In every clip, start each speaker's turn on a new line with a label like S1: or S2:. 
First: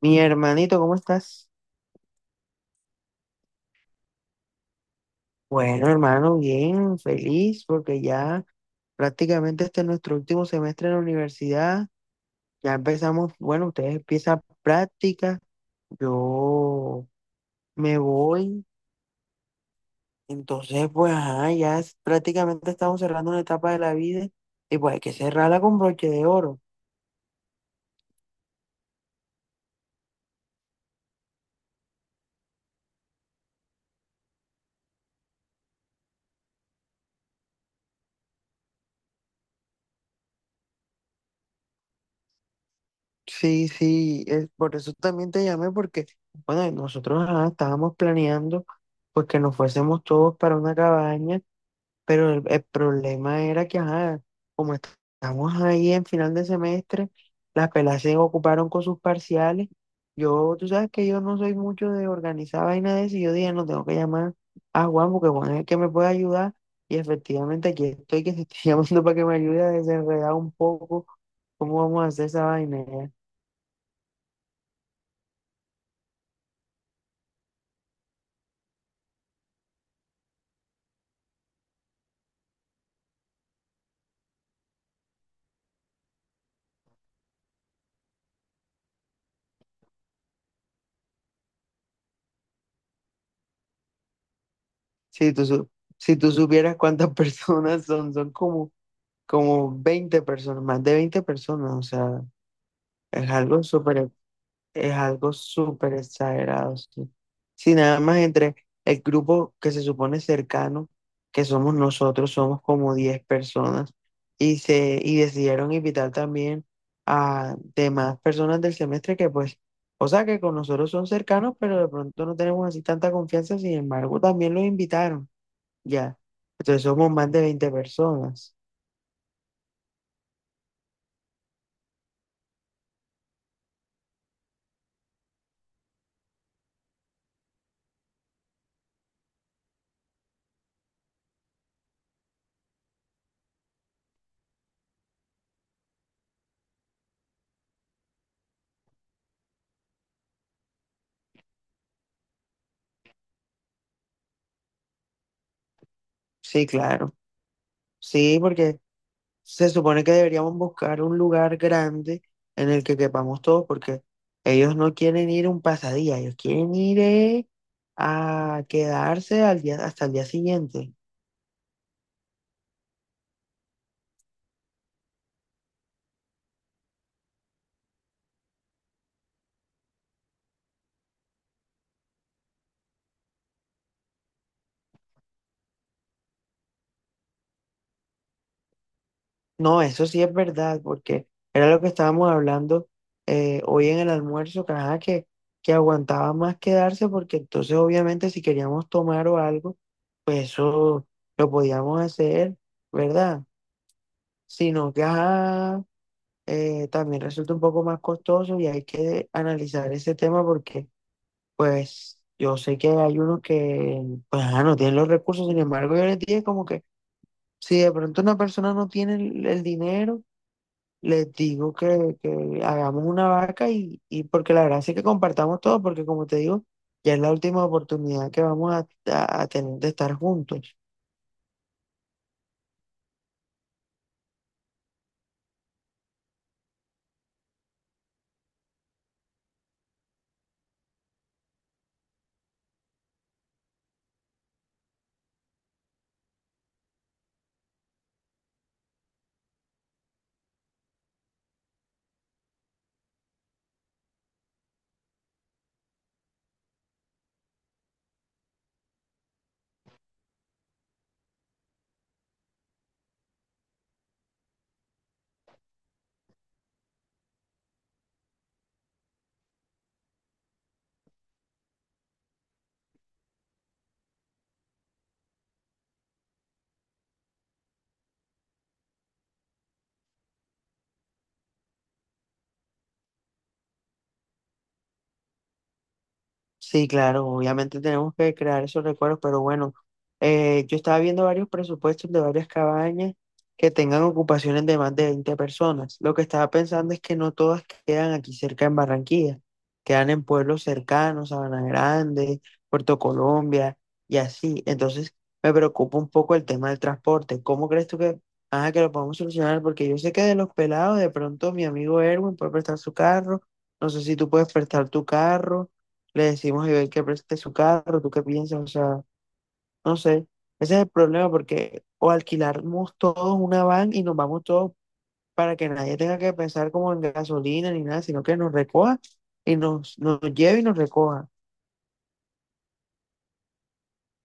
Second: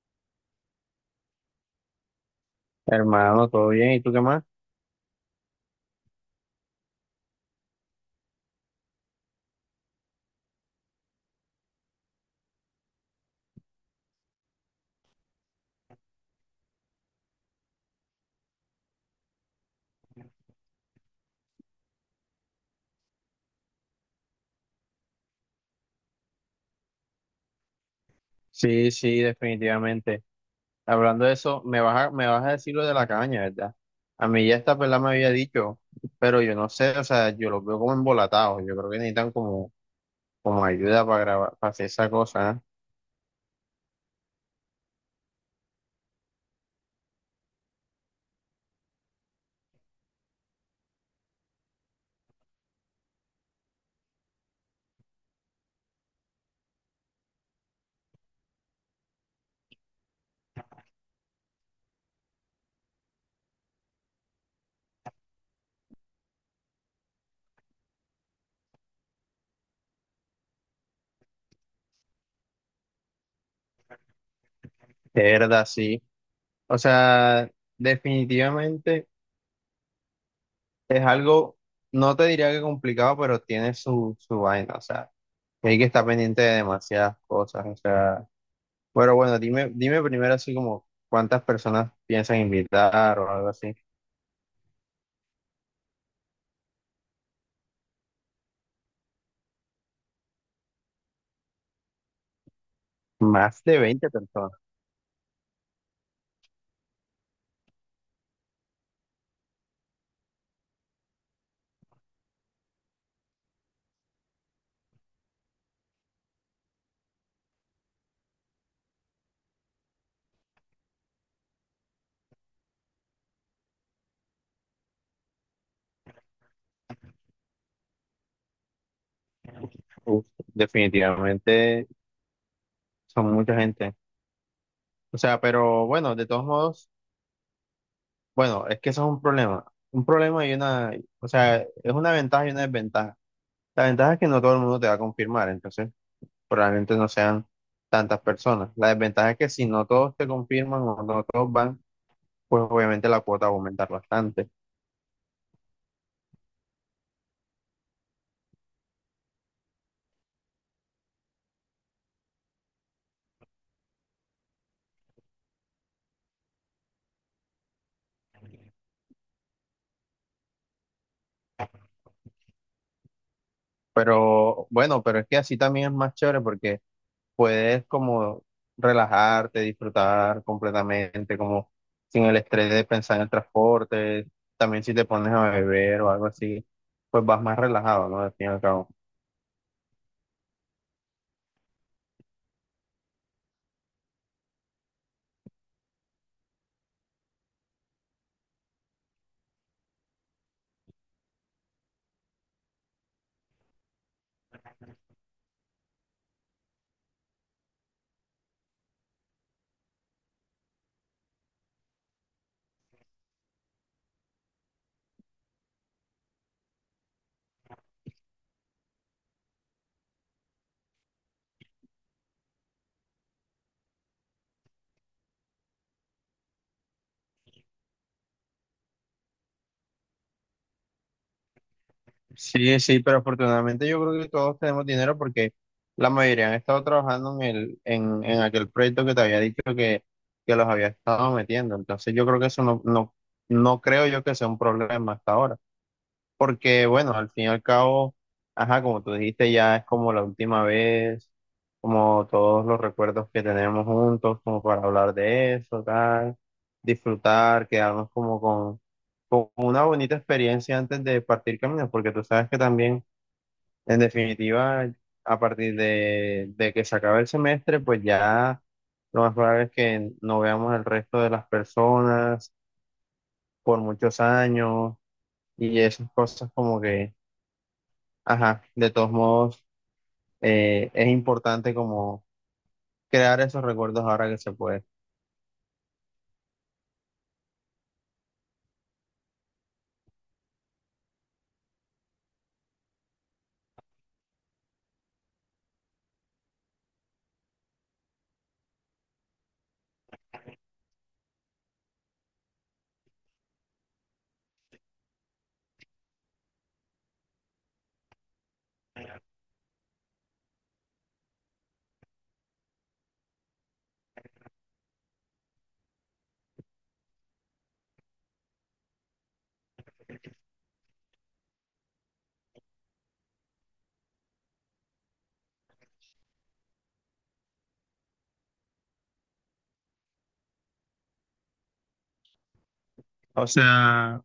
S1: Mi hermanito, ¿cómo estás?
S2: Hermano, ¿todo bien? ¿Y tú qué más?
S1: Bueno, hermano, bien, feliz porque ya prácticamente este es nuestro último semestre en la universidad. Ya empezamos, bueno, ustedes empiezan prácticas, yo me voy. Entonces, pues, ajá, ya prácticamente estamos cerrando una etapa de la vida y pues hay que cerrarla con broche de oro.
S2: Sí, sí, definitivamente. Hablando de eso, me vas a decir lo de la caña, ¿verdad? A mí ya esta pelada me había dicho, pero yo no sé, o sea, yo los veo como embolatados. Yo creo que necesitan como, como ayuda para grabar, para hacer esa cosa, ¿eh?
S1: Sí, sí, es, por eso también te llamé porque, bueno, nosotros ajá, estábamos planeando pues que nos fuésemos todos para una cabaña. Pero el problema era que, ajá, como estamos ahí en final de semestre, las pelas se ocuparon con sus parciales. Yo, tú sabes que yo no soy mucho de organizar vaina de eso, y yo dije, no tengo que llamar a Juan porque Juan es el que me puede ayudar. Y efectivamente aquí estoy que te estoy llamando para que me ayude a desenredar un poco cómo vamos a hacer esa vaina. Ya.
S2: De verdad, sí. O sea, definitivamente es algo, no te diría que complicado, pero tiene su vaina, o sea, hay que estar pendiente de demasiadas cosas, o sea. Pero bueno, dime, dime primero así como cuántas personas piensan invitar o algo así.
S1: Si tú, su- si tú supieras cuántas personas son como 20 personas, más de 20 personas, o sea, es
S2: Más
S1: algo
S2: de veinte
S1: súper.
S2: personas.
S1: Es algo súper exagerado, sí. Si nada más entre el grupo que se supone cercano, que somos nosotros, somos como 10 personas, y decidieron invitar también a demás personas del semestre que pues, o sea, que con nosotros son cercanos, pero de pronto no tenemos así tanta confianza, sin embargo, también los invitaron, ya. Entonces somos más de 20 personas.
S2: Uf, definitivamente son mucha gente. O sea, pero bueno, de todos modos, bueno, es que eso es un problema. Un problema y una, o sea, es una ventaja y una desventaja. La ventaja es que no todo el mundo te va a confirmar, entonces probablemente no sean tantas personas. La desventaja es que si no todos te confirman o no todos van, pues obviamente la cuota va a aumentar bastante.
S1: Sí, claro. Sí, porque se supone que deberíamos buscar un lugar grande en el que quepamos todos, porque ellos no quieren ir un pasadía, ellos quieren ir a quedarse al día, hasta el día siguiente.
S2: Pero bueno, pero es que así también es más chévere porque puedes como relajarte, disfrutar completamente, como sin el estrés de pensar en el transporte. También si te pones a beber o algo así, pues vas más relajado, ¿no? Al fin y al cabo.
S1: No, eso sí es verdad, porque era lo que estábamos hablando hoy en el almuerzo, que, ajá, que aguantaba más quedarse, porque entonces obviamente si queríamos tomar o algo, pues eso lo podíamos hacer, ¿verdad? Sino que, ajá, también resulta un poco más costoso y hay que analizar ese tema porque, pues, yo sé que hay unos que, pues, ah, no tienen los recursos, sin embargo, yo les dije como que si de pronto una persona no tiene el dinero, les digo que hagamos una vaca y porque la verdad es que compartamos todo, porque como te digo, ya es la última oportunidad que vamos a tener de estar juntos.
S2: Sí, sí, pero afortunadamente yo creo que todos tenemos dinero porque la mayoría han estado trabajando en aquel proyecto que te había dicho que los había estado metiendo. Entonces yo creo que eso no, no creo yo que sea un problema hasta ahora. Porque, bueno, al fin y al cabo, ajá, como tú dijiste, ya es como la última vez, como todos los recuerdos que tenemos juntos, como para hablar de eso, tal, disfrutar, quedarnos como con una bonita experiencia antes de partir caminos, porque tú sabes que también, en definitiva, a partir de que se acabe el semestre, pues ya lo más probable es que no veamos el resto de las personas por muchos años y esas cosas como que ajá, de todos modos, es importante como crear esos recuerdos ahora que se puede.
S1: Sí, claro, obviamente tenemos que crear esos recuerdos, pero bueno, yo estaba viendo varios presupuestos de varias cabañas que tengan ocupaciones de más de 20 personas. Lo que estaba pensando es que no todas quedan aquí cerca en Barranquilla, quedan en pueblos cercanos, Sabana Grande, Puerto Colombia y así. Entonces me preocupa un poco el tema del transporte. ¿Cómo crees tú que, ajá, que lo podemos solucionar? Porque yo sé que de los pelados, de pronto mi amigo Erwin puede prestar su carro, no sé si tú puedes prestar tu carro. Le decimos a Iber que preste su carro, ¿tú qué piensas? O sea, no sé, ese es el problema porque o alquilamos todos una van y nos vamos todos para que nadie tenga que pensar como en gasolina ni nada, sino que nos recoja y nos lleve y nos recoja.
S2: O sea,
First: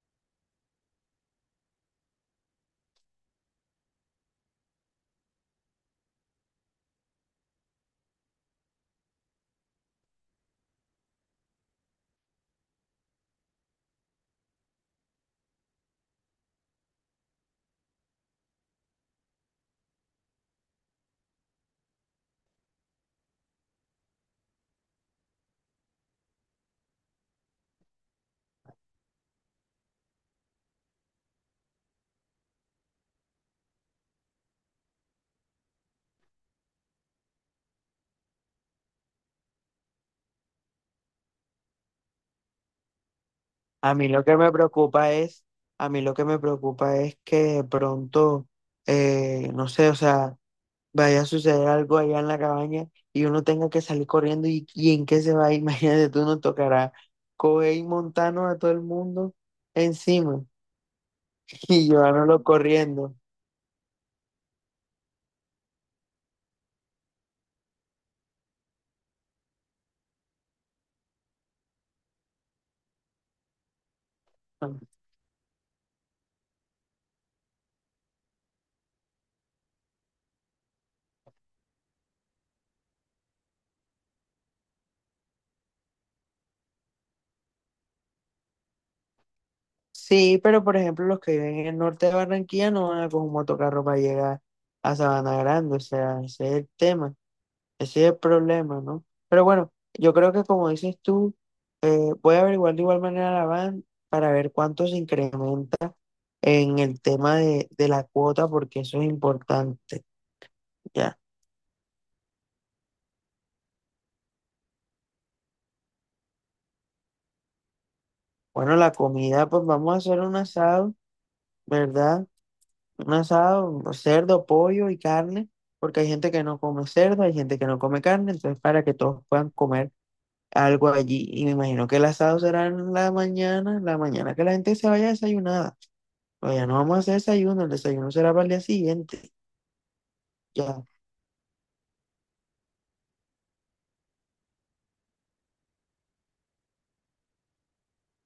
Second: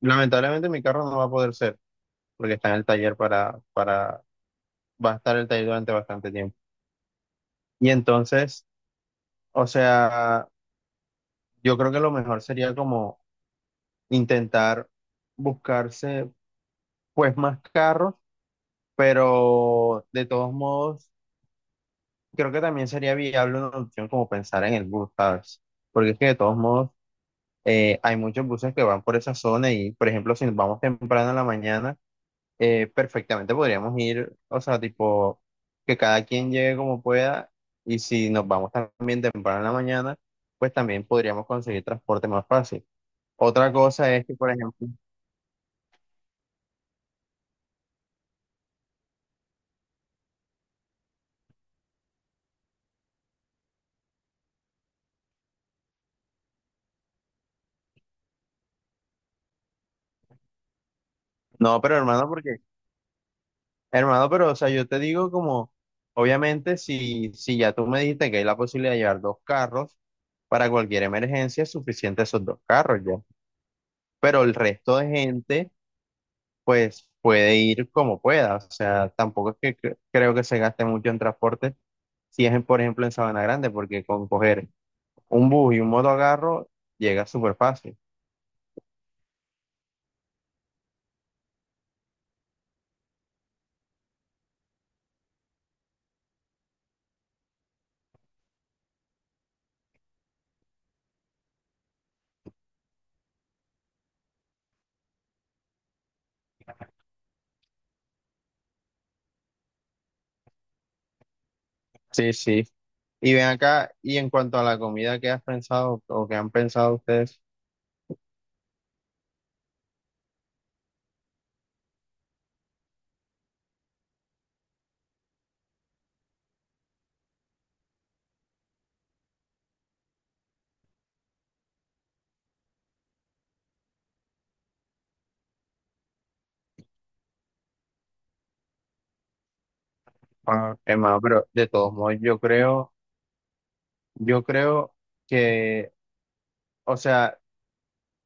S2: lamentablemente mi carro no va a poder ser, porque está en el taller va a estar el taller durante bastante tiempo. Y entonces, o sea, yo creo que lo mejor sería como intentar buscarse pues más carros, pero de todos modos, creo que también sería viable una opción como pensar en el bus, ¿sabes? Porque es que de todos modos hay muchos buses que van por esa zona y, por ejemplo, si nos vamos temprano en la mañana, perfectamente podríamos ir, o sea, tipo, que cada quien llegue como pueda y si nos vamos también temprano en la mañana, pues también podríamos conseguir transporte más fácil. Otra
S1: A mí
S2: cosa
S1: lo
S2: es que,
S1: que
S2: por
S1: me
S2: ejemplo,
S1: preocupa es, a mí lo que me preocupa es que de pronto, no sé, o sea, vaya a suceder algo allá en la cabaña y uno tenga que salir corriendo y en qué a ir imagínate, tú nos tocará coger y montarnos a todo el mundo encima
S2: no,
S1: y
S2: pero hermano,
S1: llevárnoslo
S2: porque,
S1: corriendo.
S2: hermano, pero, o sea, yo te digo como, obviamente, si ya tú me dijiste que hay la posibilidad de llevar dos carros, para cualquier emergencia es suficiente esos dos carros ya. Pero el resto de gente pues puede ir como pueda. O sea, tampoco es que creo que se gaste mucho en transporte si es, en, por ejemplo, en Sabana Grande, porque con coger un bus y un motocarro llega súper fácil.
S1: Sí, pero por ejemplo los que viven en el norte de Barranquilla no van a coger un motocarro para llegar a Sabana Grande, o sea, ese es el tema, ese es el problema, ¿no? Pero bueno, yo creo que como dices tú, voy a averiguar de igual manera la van para ver cuánto se incrementa en el tema de la cuota porque eso es importante, ya.
S2: Sí, sí. Y ven acá, y en cuanto a la comida que has pensado o que han pensado ustedes,
S1: Bueno, la comida, pues vamos a hacer un asado, ¿verdad? Un asado, pues, cerdo, pollo y carne, porque hay gente que no come cerdo, hay gente que no come carne, entonces para que todos puedan comer algo allí. Y me imagino que el asado será en la mañana que la gente se vaya desayunada. Pues ya no vamos a hacer desayuno, el desayuno será para el día siguiente,
S2: ah,
S1: ya.
S2: hermano, pero de todos modos, yo creo, yo creo que, o sea,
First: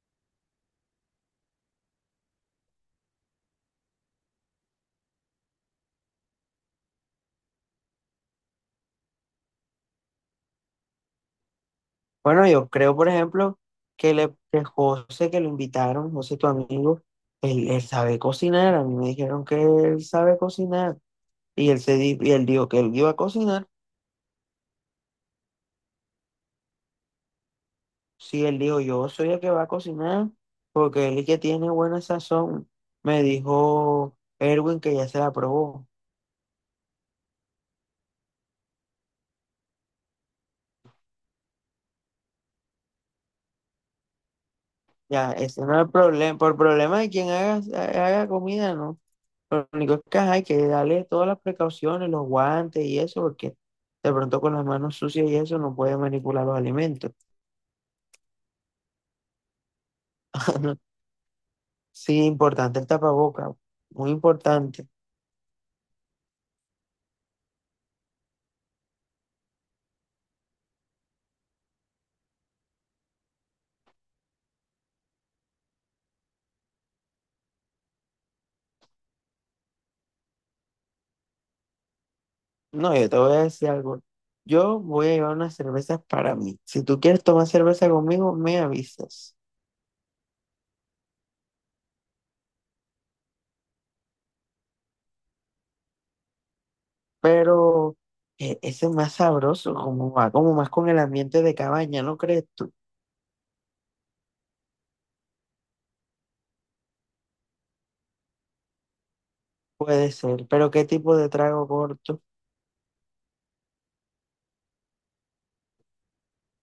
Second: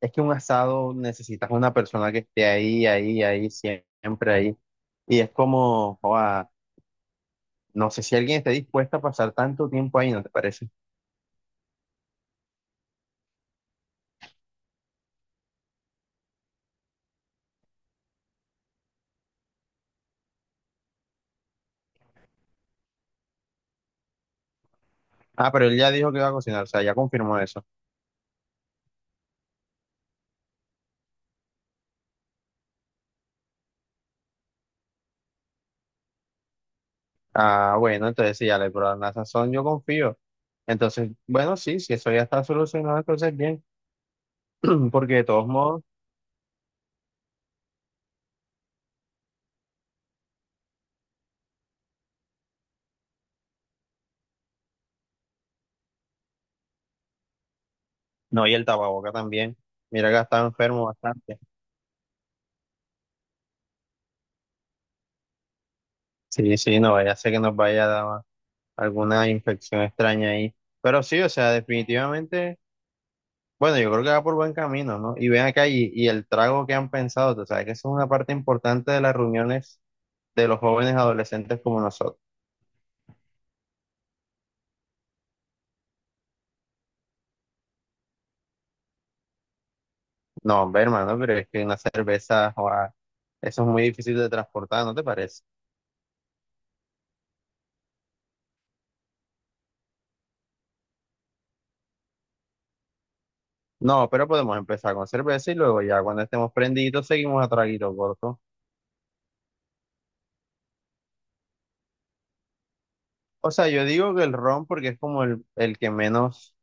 S2: es que un asado necesitas una persona que esté ahí, ahí, ahí, siempre ahí. Y es como, joda, no sé si alguien está dispuesto a pasar tanto tiempo ahí, ¿no te parece?
S1: Bueno, yo creo, por ejemplo, que José, que lo invitaron, José, tu amigo, él sabe cocinar. A mí me dijeron que él sabe cocinar. Y él dijo que él iba a cocinar.
S2: Ah, pero él ya dijo que iba a cocinar, o sea, ya confirmó eso.
S1: Sí, él dijo, yo soy el que va a cocinar, porque él es el que tiene buena sazón. Me dijo Erwin que ya se la probó.
S2: Ah, bueno, entonces sí, ya le probaron la sazón, yo confío. Entonces, bueno, sí, si eso ya está solucionado, entonces bien, porque de
S1: Ya,
S2: todos
S1: ese no es
S2: modos,
S1: el problema. Por problema de quien haga, haga comida, ¿no? Lo único es que ajá, hay que darle todas las precauciones, los guantes y eso, porque de pronto con las manos sucias y eso no puede manipular los alimentos.
S2: no, y el tapaboca también. Mira que ha estado enfermo bastante.
S1: Sí, importante el tapaboca, muy importante.
S2: Sí, sí, no, ya sé que nos vaya a dar alguna infección extraña ahí. Pero sí, o sea, definitivamente, bueno, yo creo que va por buen camino, ¿no? Y ven acá, y el trago que han pensado, tú sabes que eso es una parte importante de las reuniones de los jóvenes adolescentes como nosotros.
S1: No, yo te voy a decir algo. Yo voy a llevar unas cervezas para mí. Si tú quieres tomar cerveza conmigo, me avisas.
S2: No, hombre, hermano, pero es que una cerveza, joa, eso es muy difícil de transportar, ¿no te parece?
S1: Pero ese es más sabroso, como va, como más con el ambiente de cabaña, ¿no crees tú?
S2: No, pero podemos empezar con cerveza y luego ya cuando estemos prendidos seguimos a traguito corto.
S1: Puede ser, pero ¿qué tipo de trago corto?
S2: O sea, yo digo que el ron porque es como el que menos,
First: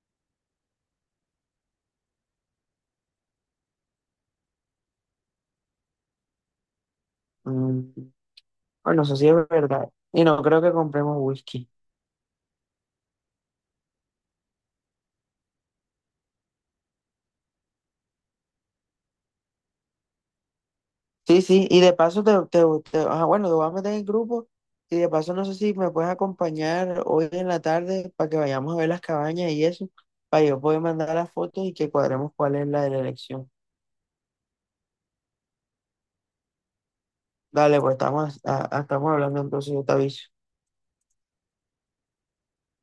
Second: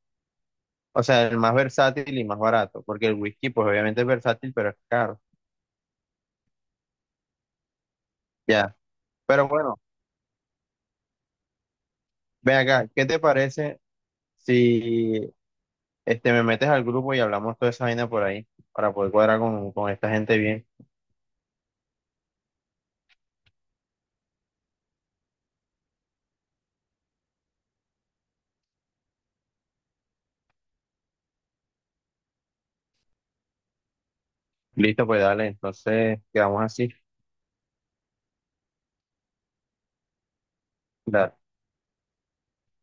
S2: o sea, el más versátil y más barato, porque el whisky pues obviamente es versátil, pero es caro.
S1: Mm.
S2: Ya,
S1: Bueno, eso sí es
S2: pero bueno,
S1: verdad. Y no creo que compremos whisky.
S2: ven acá, ¿qué te parece si este, me metes al grupo y hablamos toda esa vaina por ahí para poder cuadrar con esta gente bien?
S1: Sí, sí, y de paso te, ajá, bueno, te voy a meter en el grupo y de paso no sé si me puedes acompañar hoy en la tarde para que vayamos a ver las cabañas y eso, para yo poder mandar las fotos y que cuadremos cuál es la de la elección.
S2: Listo, pues dale, entonces quedamos así.
S1: Dale, pues estamos hablando entonces, yo te aviso.
S2: Dale.